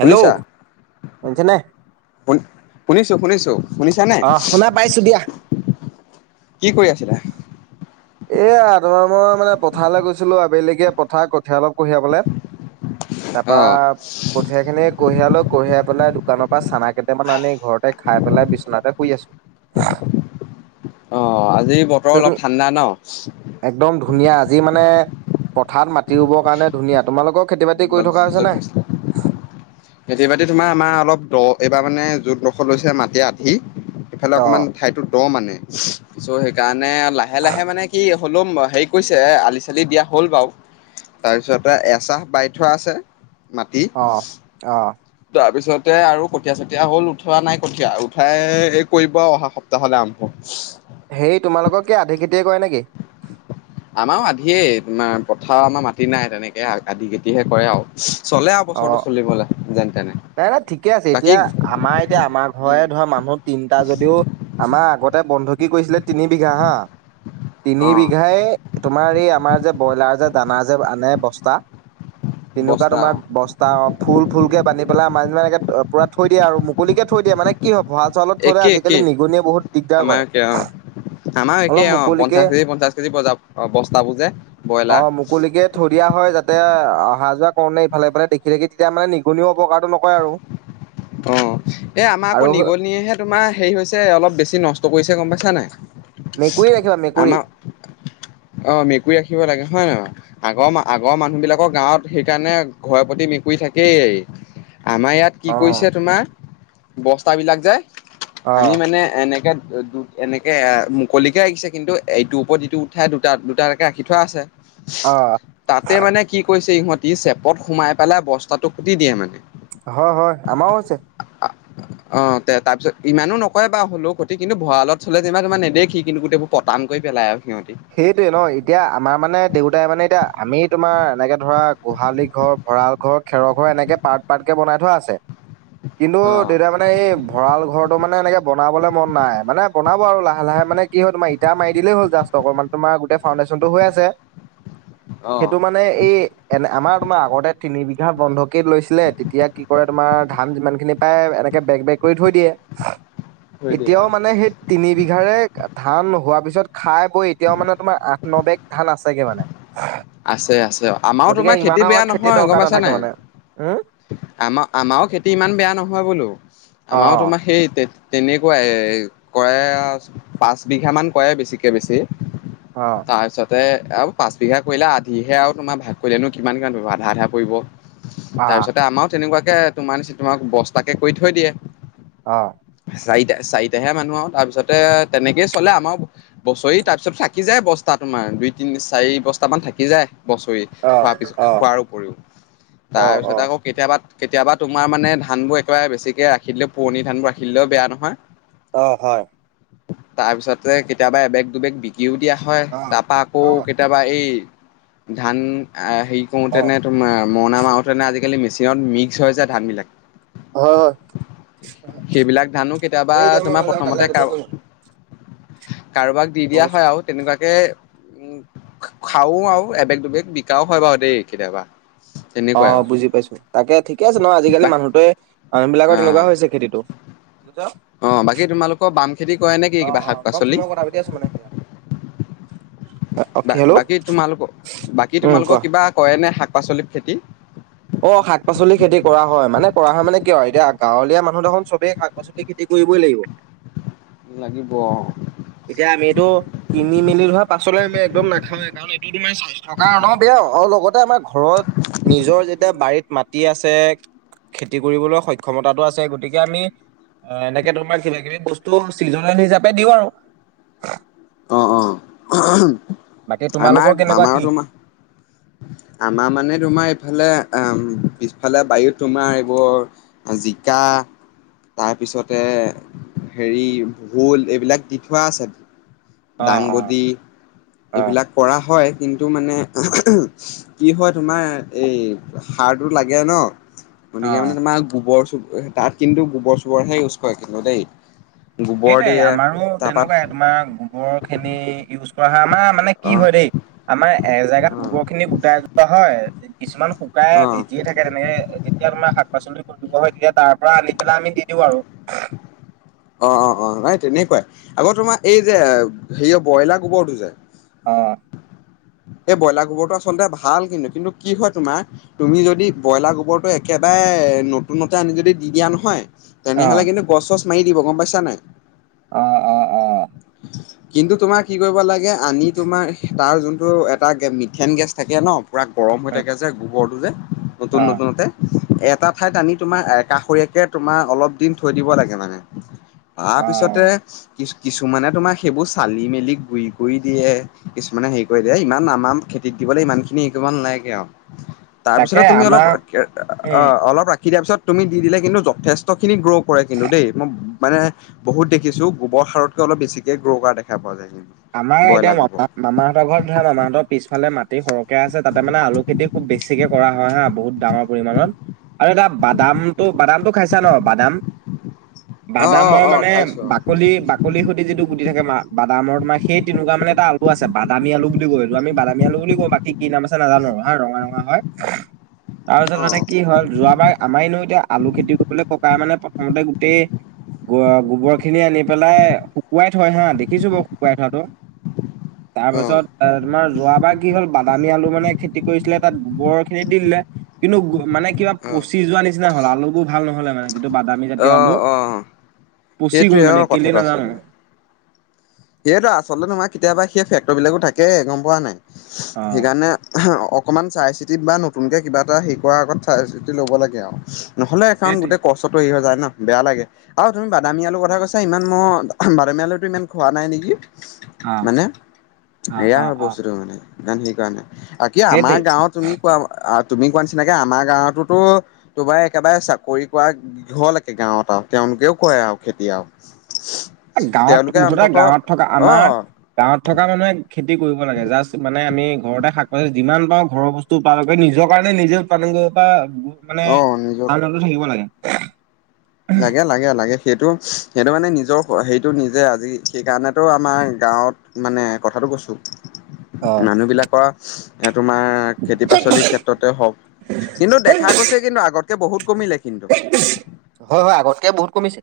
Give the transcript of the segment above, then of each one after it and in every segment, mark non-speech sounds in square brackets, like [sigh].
Hello শুনিছা? শুনিছানে? শুন শুনিছোঁ শুনিছোঁ। শুনিছা নে? অ শুনা পাইছো দিয়া। কি কৰি আছিলা? এ, আ, তমাৰ মই মানে পথাৰলৈ গৈছিলো আবেলিকে পথাৰ কঠীয়া অলপ কঢ়িয়াবলে। অ তাৰপা সেইখিনি কঢ়িয়াইলৈ কঢ়িয়াই পেলাই দোকানৰপৰা চানা কেইটামান আনি ঘৰতে খাই পেলাই বিচনাতে শুই আছোঁ। [inaudible] অ' আজি বতৰ অলপ ঠাণ্ডা ন'? একদম ধুনীয়া, আজি মানে পথাৰত মাটি ৰুবৰ কাৰণে ধুনীয়া। তোমালোকক খেতি বাতি কৰি থকা য'ত হৈছেনে? হৈছিলে খেতি বাতি তোমাৰ আমাৰ অলপ দ এইবাৰ মানে য'ত ল'খৰ লৈছে মাটি আধি এইফালে অ অকণমান ঠাইটো দ মানে চ' কাৰণে, লাহে লাহে মানে কি হ'লেও হেৰি কৰিছে, আলি চালি দিয়া হ'ল বাৰু, তাৰপিছতে এচাহ বাই থোৱা আছে, মাটি। অ অ তাৰপিছতে আৰু কঠীয়া চঠীয়া হ'ল। উঠোৱা নাই কঠীয়া, উঠাই এই কৰিব অহা সপ্তা হ'লে আৰম্ভ। হেৰি, তোমালোকৰ কি আধি খেতিয়ে কৰে নেকি? আমাৰো আধিয়ে, আমাৰ পথাৰ আমাৰ মাটি নাই তেনেকে। আধি খেটিহে কৰে আৰু। চলে আৰু অ বছৰটো চলিবলৈ যেন তেনে। নাই নাই ঠিকে আছে বাকী এতিয়া আমাৰ এতিয়া, আমাৰ উম ঘৰৰে ধৰা মানুহ তিনটা যদিও আমাৰ আগতে বন্ধকী কৰিছিলে তিনি বিঘা হা তিনি অ বিঘাই তোমাৰ এই আমাৰ যে ব্ৰইলাৰ যে দানা যে আনে বস্তা। তেনেকুৱা বস্তা তোমাৰ অ বস্তা, ফুল ফুল কে বান্ধি পেলাই আমাৰ যেনিবা এনেকে পুৰা থৈ দিয়ে আৰু মুকলিকে থৈ দিয়ে মানে কি হয়, ভঁৰাল চৰালত থলে একেই একেই আজিকালি নিগনিয়ে বহুত দিগদাৰ কৰে। আমাৰো অলপ একেই অ', মুকলিকে পঞ্চাশ কেজি পঞ্চাশ কেজি বস্তাবোৰ যে অ ব্ৰইলাৰ। মুকলিকে থৈ দিয়া হয়, যাতে অহা যোৱা কৰোতে ইফালে সিফালে মানে দেখি ঠাকি, তেতিয়া মানে নিগনিও অপকাৰটো নকৰে আৰু। অ', এ আমাৰ আৰু আকৌ নিগনিয়েহে তোমাৰ হেৰি হৈছে, অলপ বেছি নষ্ট কৰিছে গম পাইছা নে মেকুৰী নাই। ৰাখিবা মেকুৰী আমাৰ অ', মেকুৰী ৰাখিব লাগে হয় নে নহয়। আগৰ, আগৰ মানুহবিলাকৰ গাঁৱত সেইকাৰণে ঘৰে পতি মেকুৰী থাকেই। আমাৰ ইয়াত কি অ কৰিছে তোমাৰ, বস্তাবিলাক যায়। অ আমি মানে এনেকৈ দু এনেকে এ মুকলিকে ৰাখিছে, কিন্তু এইটোৰ ওপৰত ইটো উঠাই দুটা দুটাকে ৰাখি থোৱা আছে। অ', তাতে মানে কি কৈছে ইহঁতি। চেপত সোমাই পেলাই বস্তাটো কুটি দিয়ে মানে। হয় হয়। আমাৰো আছে। অ', তে তাৰপিছত ইমানো নকয় বাৰু হ'লেও ক্ষতি কিন্তু ভঁৰালত থলে যেনিবা তোমাৰ নেদেখি কিন্তু গোটেইবোৰ পতান কৰি পেলায় আৰু সিহঁতি। সেইটোৱে ন, এতিয়া আমাৰ মানে দেউতাই মানে এতিয়া, আমি তোমাৰ এনেকৈ ধৰা গোহালি ঘৰ। ভঁৰাল ঘৰ, খেৰৰ ঘৰ, এনেকে পাৰ্ট পাৰ্ট কে বনাই থোৱা আছে কিন্তু অ' দেউতা মানে মানে এই ভঁৰাল ঘৰটো মানে এনেকে বনাবলৈ মন নাই। মানে বনাব আৰু লাহে লাহে মানে। কি হয় তোমাৰ, ইটা মাৰি দিলেই হ'ল জাষ্ট অকনমান, তোমাৰ গোটেই ফাউণ্ডেশনটো হৈ আছে। অ' সেইটো মানে এই এনে, আমাৰ তোমাৰ আগতে তিনি বিঘা বন্ধকেই লৈছিলে। তেতিয়া কি কৰে তোমাৰ ধান যিমান খিনি। প্ৰায় এনেকে বেগ বেগ কৰি থৈ দিয়ে। থৈ দিয়ে এতিয়াও অ'। মানে সেই তিনি বিঘাৰে ধান হোৱাৰ পিছত খাই। বৈ এতিয়াও মানে তোমাৰ আঠ ন বেগ ধান আছেগে মানে। আছে আছে। আমাৰো গতিকে তোমাৰ ইমান খেতি বেয়া আমাৰ নহয়, দৰকাৰ গম পাইছা নাথাকে নাই। মানে উম আমাৰ, আমাৰো খেতি ইমান বেয়া নহয় বোলো। অ আমাৰো তোমাৰ সেই তে, তেনেকুৱাই কৰায়ে, পাঁচ বিঘামান কৰেয়ে। বেছিকৈ বেছি অ', তাৰপিছতে আৰু পাঁচ বিঘা কৰিলে, আধিহে আৰু তোমাৰ ভাগ কৰিলেনো কিমান কিমান পৰিব, আধা আধা পৰিব। আ তাৰপিছতে আমাৰো তেনেকুৱাকে তোমাৰ নি, তোমাৰ নিচিনাকৈ বস্তাকে কৰি থৈ দিয়ে। অ', চাৰিটা চাৰিটাহে মানুহ আৰু তাৰপিছতে তেনেকেই চলে আমাৰো। বছৰি, তাৰ পিছত থাকি যায় বস্তা তোমাৰ। দুই তিনি চাৰি বস্তা। তামান থাকি যায়, বছৰি অ খোৱাৰ পিছত। অ খোৱাৰ উপৰিও। অ অ তাৰপিছতে আকৌ কেতিয়াবা কেতিয়াবা তোমাৰ মানে ধানবোৰ একেবাৰে বেছিকে ৰাখি দিলে, পুৰণি ধানবোৰ ৰাখিদিলেও বেয়া নহয়। অ', হয়। তাৰপিছতে কেতিয়াবা এবেগ দুবেগ বিকিও দিয়া হয় অ তাৰপা আকৌ অ কেতিয়াবা বা এই ধান হেৰি অ কৰোঁতেনে তোমাৰ মৰণনা মাহতেনে আজিকালি মেচিনত মিক্স হৈ যায় ধান বিলাক। হয় হয় সেইবিলাক ধানো কেতিয়াবা এই এতিয়া মই তোমাৰ নাযাওঁ কাইলৈ প্ৰথমতে ৰাতিপুৱা কাৰ কৰিম কাৰোবাক দি মই দিয়া কৈছো হয় আৰু তেনেকুৱাকে উম খাও আৰু এবেগ দুবেগ বিকাও হয় বাৰু দেই কেতিয়াবা। তেনেকুৱাই অ', আৰু বুজি পাইছো তাকে ঠিকে আছে ন আজিকালি বাকী মানুহটোৱে মানুহ বিলাকৰ তেনেকুৱা হৈছে খেতিটো। [unintelligible] অঁ', বাকী তোমালোকৰ বাম খেতি কৰে নে কি অ কিবা অ শাক মই পাচলি? [unintelligible] বা হেল্ল' বাকী তোমালোকৰ বাকী উম কোৱা তোমালোকৰ কিবা কৰে নে শাক পাচলিৰ খেতি? অ', শাক পাচলি খেতি কৰা হয় মানে কৰা হয় মানে কিয় আৰু এতিয়া গাঁৱলীয়া মানুহ দেখোন চবেই শাক পাচলি পাচলি খেতি কৰিবই লাগিব। লাগিব অ'। এতিয়া আমি এইটো কিনি মেলি হোৱা পাছলৈ আমি একদম নাখাৱেই কাৰণ এইটো তোমাৰ স্বাস্থ্যৰ কাৰণৰ বেয়া আৰু লগতে আমাৰ ঘৰত নিজৰ যেতিয়া বাৰীত মাটি আছে। খেতি কৰিবলৈ সক্ষমতাটো আছে গতিকে আমি অ', এনেকে তোমাৰ কিবা কিবি বস্তু চিজনেল হিচাপে দিওঁ আৰু। অ অ বাকী আমাৰ তোমালোকৰ কেনেকুৱা আমাৰো কি? তোমাৰ আমাৰ মানে তোমাৰ এইফালে আহ পিছফালে বাৰীত তোমাৰ এইবোৰ জিকা তাৰপিছতে হেৰি ভোল এইবিলাক দি থোৱা আছে। অ দাংবডী অ এইবিলাক অ কৰা হয় কিন্তু মানে কি হয় তোমাৰ এই সাৰটো লাগে ন। অ গতিকে মানে তোমাৰ গোবৰ চ তাত কিন্তু গোবৰ চোবৰহে ইউজ কৰে কিন্তু দেই। গোবৰ সেইটোৱে দিয়ে আমাৰো তাৰপা তেনেকুৱাই তোমাৰ গোবৰ খিনি ইউজ কৰা আমাৰ মানে কি অ হয় দেই। আমাৰ এজেগাত অ গোবৰ খিনি গোটাই যোৱা হয়। কিছুমান শুকাই অ ভিজিয়ে থাকে তেনেকে তেতিয়া তোমাৰ শাক পাচলি ওপৰত দিব হয় তেতিয়া তাৰ পৰা আনি পেলাই আমি দি দিওঁ আৰু। অ', অ', অ', এাই তেনেকুৱাই আকৌ তোমাৰ এই যে হেৰিয় ব্ৰইলাৰ গোবৰটো যে অ'। এই ব্ৰইলাৰ গোবৰটো আচলতে ভাল কিন্তু কিন্তু কি হয় তোমাৰ তুমি যদি ব্ৰইলাৰ গোবৰটো একেবাৰে নতুনতে আনি যদি দি দিয়া নহয় অ তেনেহ'লে কিন্তু গছ চছ মাৰি দিব গম পাইছা নাই। অ', অ'। অ কিন্তু তোমাৰ কি কৰিব লাগে আনি তোমাৰ তাৰ যোনটো এটা মিথেন গেছ থাকে ন। পুৰা গৰম হৈ উম, থাকে যে গোবৰটো যে অ নতুন নতুনতে। এটা ঠাইত আনি তোমাৰ একাষৰীয়াকে তোমাৰ অলপ দিন থৈ দিব লাগে মানে। তাৰপিছতে অ কি কিছুমানে তোমাৰ সেইবোৰ চালি মেলি গুৰি কৰি দিয়ে। কিছুমানে হেৰি কৰি দিয় ইমান আমাৰ খেতিত দিবলৈ ইমান খিনি হৰি নালাগে আৰু। তাকে তাৰপিছতে তুমি অলপ আমাৰ অ', উম অলপ ৰাখি দিয়াৰ পিছত তুমি দি দিলে কিন্তু যথেষ্টখিনি গ্ৰ' কৰে কিন্তু দেই মই মানে বহুত দেখিছো গোবৰ সাৰতকে অলপ বেছিকে গ্ৰ' কৰা দেখা পোৱা যায়। আমাৰ এতিয়া ব্ৰইলাৰ গোবৰ মামা মামাহঁতৰ ঘৰত ধৰা মামাহঁতৰ পিছফালে মাটি সৰহকে আছে তাতে মানে আলু খেতি খুব বেছিক কে কৰা হয় হা বহুত ডাঙৰ পৰিমানত আৰু এটা বাদামটো বাদামটো খাইছা ন বাদাম? অ অ বাদামৰ অ মানে খাইছো বাকলি বাকলিৰ সৈতে যিটো গুটি থাকে মা বাদামৰ তোমাৰ সেই তেনেকুৱা মানে এ, আলু আছে বাদামী আলু বুলি কয়, এইটো আমি বাম আলু বুলি কওঁ বাকী কি নাম আছে নাজানো হা, ৰঙা ৰঙা হয় তাৰপিছত অ মানে কি হ'ল যোৱাবাৰ আমাৰ এনেও এতিয়া আলু খেতি কৰিবলে ককা মানে প্ৰথমতে গোটেই গ-গোবৰখিনি আনি পেলাই শুকুৱাই থয় হা, দেখিছো বাৰু শুকুৱাই থোৱাটো অ তাৰপিছত তোমাৰ যোৱাবাৰ কি হ'ল বাদামী আলু মানে খেতি কৰিছিলে তাত গোবৰৰ খেতি দি দিলে। কিন্তু মানে কিবা অ পচি যোৱা নিচিনা হ'ল, আলুবোৰ ভাল নহ'লে মানে। যিটো বাদামী জাতীয় অ আলু অ পচি গল সেইটোৱে অ মানে কেলে নাজানো। সেয়েতো আচলতে তোমাৰ কেতিয়াবা সেই ফেক্টৰ বিলাকো থাকে গম পোৱা নাই, অ'। সেইকাৰণে অকণমান চাই চিতি বা নতুনকে কিবা এটা হেৰি কৰাৰ আগত চাই চিতি ল'ব লাগে আৰু নহ'লে এখন সেইটোৱে গোটেই কষ্ট কষ্টটো হেৰি হৈ যায় ন' বেয়া লাগে, আৰু তুমি বাদামী আলুৰ কথা কৈছা, ইমান মই বাদামী আলুটো ইমান খোৱা নাই নেকি অ', মানে, অ', এয়া অ', হয় অ', বস্তুটো মানে ইমান হেৰি কৰা নাই। বাকি আমাৰ সেইটোৱে গাঁৱত তুমি ক তুমি কোৱা নিচিনাকে আমাৰ গাঁৱততো তোমাৰ একেবাৰে চাকৰি কৰা হ'ল একে গাঁৱত আৰু তেওঁলোকেও কৰে আৰু খেতি আৰু। গাঁৱত তেওঁলোকে মুঠতে অন্তত গাঁৱত থকা অ আমাৰ গাঁৱত থকা মানুহে খেতি কৰিব লাগে জাষ্ট মানে আমি ঘৰতে শাক পাচলি যিমান পাওঁ ঘৰৰ বস্তু টো পাম একে নিজৰ কাৰণে নিজে উৎপাদন কৰিব পৰা মানে অ নিজৰ আনন্দ থাকিব লাগে। লাগে লাগে লাগে, সেইটো সেইটো মানে নিজৰ সেইটো নিজে, আজি সেইকাৰণেতো আমাৰ গাঁৱত মানে কথাটো কৈছোঁ। [inaudible] মানুহবিলাকৰ এ, তোমাৰ খেতি পাচলিৰ ক্ষেত্ৰ ত'তেই হ'ক কিন্তু দেখা গৈছে কিন্তু আগতকে বহুত কমিলে। কিন্তু হয় হয় আগতকে বহুত কমিছে।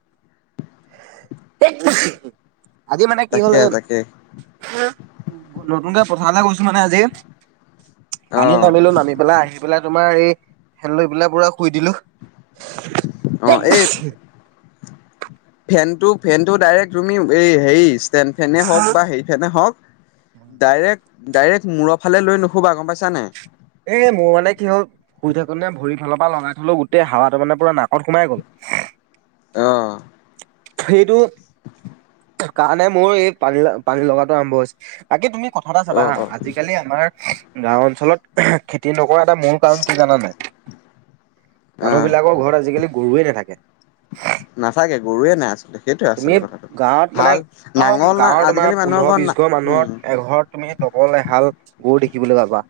আজি মানে কি হ'ল তাকে এ, তাকে নতুনকে পথাৰলে গৈছোঁ মানে আজি অ পানীত নামিলো নামি পেলাই আহি পেলাই তোমাৰ এই খেলৈ বিলা পুৰা শুই দিলোঁ। অ' এই ফেনটো ফেনটো ডাইৰেক্ট তুমি এই হেৰি ষ্টেণ্ড ফেনে হওক বা হে ফেনে হওক ডাইৰেক্ট ডাইৰেক্ট মূৰৰ ফালে লৈ নুশুবা গম পাইছা নাই? এ, মোৰ মানে কি হ'ল শুই থাকোঁত ভৰিৰ ফালৰপৰা লগাই থলো, গোটেই হাৱাটো মানে পুৰা নাকত সোমাই গ'ল। অ'। সেইটো কাৰণে মোৰ এই পানী পানী লগাটো আৰম্ভ হৈছে। বাকী তুমি কথা এটা চাবা অ হা অ আজি আজিকালি আমাৰ গাওঁ অঞ্চলত খেতি নকৰা এটা মূল কাৰণ কি জানা নাই? অ মানুহবিলাকৰ ঘৰত আজিকালি গৰুৱে নাথাকে। নাথাকে গৰুৱে নাই। আচলতে সেইটোৱে তুমি আচলতে কথাটো। গাঁৱত মানে হাল একদম নাঙল না গাঁৱৰ আজিকালি তোমাৰ মানুহৰ পোন্ধৰ ঘৰত না বিশ ঘৰ উম মানুহৰ এঘৰত তুমি ব'বলে এহাল গৰু দেখিবলৈ পাবা।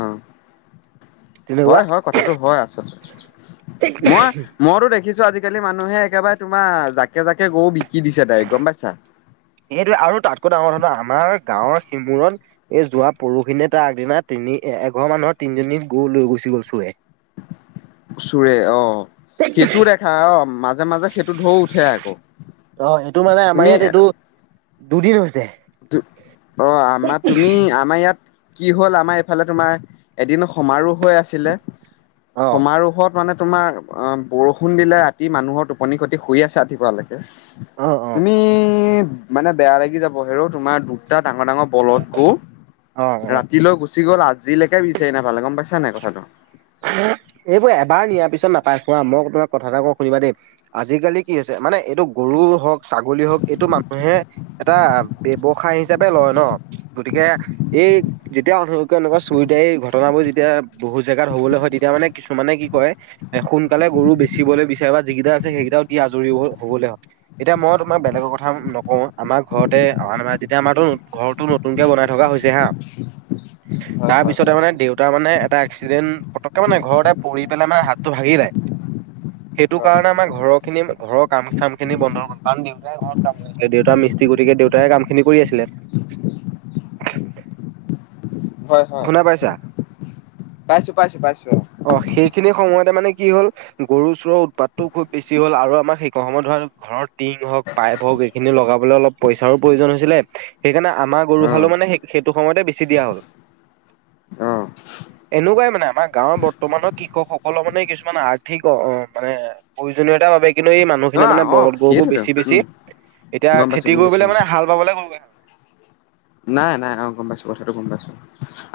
অ' তেনেকুৱা হয় হয় কথাটো হয় আচলতে। মই মইতো দেখিছোঁ আজিকালি মানুহে একেবাৰে তোমাৰ জাকে জাকে গৰু বিকি দিছে তাইক গম পাইছা? এইটোৱে আৰু তাতকৈ ডাঙৰ কথা আমাৰ গাঁৱৰ সিমুৰত এই যোৱা পৰহখিনিয়ে তাৰ আগদিনা তিনি এ, এঘৰ মানুহৰ তিনিজনী গৰু লৈ গুচি গল চোৰে। চোৰে অ'। সেইটোও অ দেখা অ' মাজে মাজে সেইটো ঢৌ উঠে আকৌ। অ' এইটো মানে আমাৰ তুমি ইয়াত এইটো দুদিন হৈছে। দু অ' আমাৰ তুমি আমাৰ ইয়াত কি হ'ল আমাৰ এইফালে তোমাৰ এদিন সমাৰোহ হৈ আছিলে, অ সমাৰোহত মানে তোমাৰ অ' বৰষুণ দিলে ৰাতি মানুহৰ টোপনি ক্ষতি শুই আছে ৰাতিপুৱালে অ অ তুমি মানে বেয়া লাগি যাব, হেৰ' তোমাৰ দুটা ডাঙৰ ডাঙৰ বলধ গৰু অ অ ৰাতিলৈ গুচি গ'ল আজিলৈকে বিচাৰি নাপালে গম পাইছা নাই কথাটো। এইবোৰ এবাৰ নিয়াৰ পিছত নাপাই চোৱা মই তোমাক কথা এটা কওঁ শুনিবা দেই আজিকালি কি হৈছে মানে এইটো গৰু হওঁক ছাগলী হওঁক এইটো মানুহে এটা ব্যৱসায় হিচাপে লয় ন। গতিকে এই যেতিয়া এনেকুৱা চুৰি টাৰী এই ঘটনাবোৰ যেতিয়া বহু জে গাত হ'বলৈ হয় তেতিয়া মানে কিছুমানে কি কয় এ সোনকালে গৰু বেচিবলৈ বিচাৰে বা যিকেইটা আছে সেইকেইটাও দি আজৰি হ'বলৈ হয়। এতিয়া মই তোমাক বেলেগৰ কথা নকওঁ আমাৰ ঘৰতে অ আ যেতিয়া আমাৰো ঘৰতো নতুনকে বনাই থকা হৈছে হা হয় তাৰ হয় পিছতে মানে দেউতা মানে এটা এক্সিডেণ্ট পটককে মানে ঘৰতে পৰি পেলাই মানে হাতটো ভাাগিলে, সেইটো হয় কাৰণে আমাৰ ঘৰত খি ঘৰ কাম চাম খিনি বন্ধ হৈ গ'ল কাৰণ দেউতাই ঘৰত কাম দেউতাৰ মিস্ত্ৰী গতিকে দেউতাই কাম খিনি কৰি আছিলে। হয় হয় শুনা পাইছা পাইছো পাইছো পাইছো আৰু অ' সেইখিনি সময়তে মানে কি হ'ল গৰু চোৰৰ উৎপাতটোও খুব বেছি হ'ল আৰু আমাৰ সেই সময়ত ধৰক ঘৰৰ টিং হওঁক পাইপ হওঁহক এইখিনি লগাবলৈ অলপ পইচাৰো প্ৰয়োজন হৈছিলে সেইকাৰণে আমাৰ গৰু অ। হালো মানে স সেইটো সময়তে বেছি দিয়া হ'ল। অ'। এনেকুৱাই মানে আমাৰ গাঁৱৰ বৰ্তমানৰ কৃষকসকলৰ মানে কিছুমান আৰ্থিক মানে প্ৰয়োজনীয়তাৰ বাবে কিন্তু এই মানুহখিনিয়ে মানে অ বলধ গৰু বোৰ সেইটোতো বেচি উম বেচি গম এতিয়া পাইছো খেতি গম পাইছো অ কৰিবলৈ মানে হাল বাবলৈ গৈ নাই নাই অ' গম পাইছো কথাটো গম পাইছো।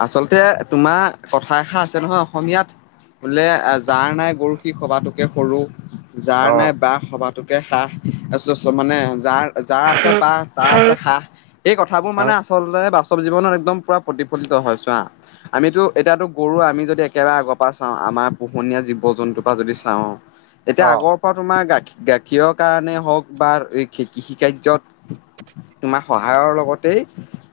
আচলতে তোমাৰ কথা এষাৰ আছে নহয় অসমীয়াত বোলে যাৰ নাই গৰু সি সবাতোকে সৰু। যাৰ নাই অ', বাঁহ সবাতোকে সাঁহ মানে যাৰ যাৰ আছে বাঁহ তাৰ আছে হয় সাঁহ সেই কথাবোৰ মোৰ মানে আচলতে বাস্তৱ জীৱনত একদম পুৰা প্ৰতিফলিত হয় চোৱা। আমিতো এতিয়াতো গৰু আমি যদি একেবাৰে আগৰ পৰা চাওঁ, আমাৰ পোহনীয়া জীৱ-জন্তুৰ পৰা যদি চাওঁ এতিয়া অ', আগৰ পৰা তোমাৰ গাৰ গাখীৰৰ কাৰণে হওঁক বা এই কৃষি কাৰ্যত তোমাৰ সহায়ৰ লগতে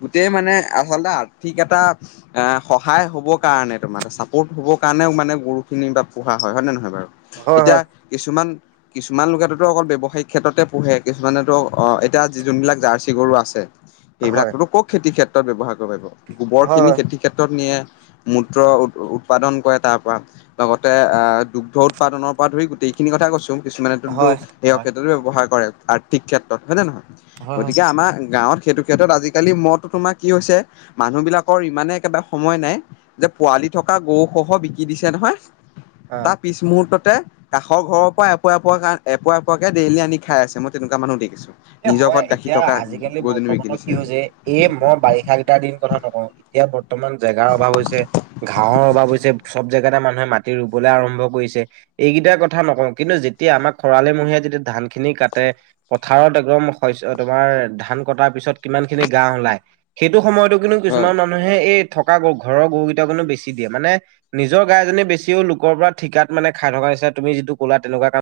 গোটেই মানে আচলতে আৰ্থিক এটা এ সহায় হব কাৰণে তোমাৰ চাপৰ্ট হ'বৰ কাৰণেও মানে গৰুখিনি বা পোহা হয় নে নহয় বাৰু। হয়, এতিয়া হয়, কিছুমান কিছুমান লোকেতোতো অকল ব্যৱসায়িক ক্ষেত্ৰতে পোহে কিছুমানেতো এতিয়া যোনবিলাক জাৰ্চি গৰু আছে সেইবিলাক হয়, টো টো খেতি ক্ষেত্ৰত ব্যৱহাৰ কৰিব পাৰিব, গোৱৰ হয়, খিনি হয়, খেতিৰ ক্ষেত্ৰত নিয়ে। মূত্ৰ উৎপাদন কৰে তাৰ পৰা। লগতে আহ দুগ্ধ উৎপাদনৰ পৰা ধৰি গোটেইখিনি কথা কৈছো। কিছুমানেটো হয়, সেইয়া হয়, ক্ষেত্ৰতো ব্যৱহাৰ কৰে, আৰ্থিক ক্ষেত্ৰত হয় নে নহয়। হয়, হয়, হয় গতিকে আমাৰ গাঁৱত সেইটো ক্ৰিকেতত আজিকালি ম তোমাৰ কি হৈছে মানুহ বিলাকৰ ইমানে একেবাৰে সময় নাই যে পোৱালি থকা গৰু সহ বিকি দিছে নহয় অ তাৰ পিছ মুহুৰ্ততে কাষ ঘৰৰ পৰা এপোৱা এপোৱা এপ এপোৱাকে ডেইলি আনি খাই আছে মই তেনেকুৱা মানুহ দেখিছো। এ নিজৰ হয় ঘৰত গাখীৰ এতিয়া থকা আজিকালি গৰুজনী বৰ্তমানৰ বিকি কি দিছে হৈছে এ মই বাৰিষা কেইটাৰ দিন কথা নকওঁ এতিয়া বৰ্তমান জেগাৰ অভাৱ হৈছে ঘাঁহৰ অভাৱ হৈছে চব জেগাতে মানুহে মাটি ৰুবলৈ আৰম্ভ কৰিছে এইকেইটা কথা নকওঁ কিন্তু যেতিয়া আমাক খৰালিমহিয়াই যেতিয়া ধান খিনি কাটে পথাৰত একদম শস্ তোমাৰ ধান কটাৰ পিছত কিমান খিনি ঘাঁহ ওলাই সেইটো সময়তো কিন্তু হয় কিছুমান মানুহ মানুহে এই থকা ঘৰৰ গৰু কেইটা কনো বেছি দিয়ে। মানে নিজৰ গাইজনী বেছিও লোকৰ পৰা ঠিকাত মানে খাই থকা নিচা তুমি যিটো ক'লা তেনেকুৱা কাম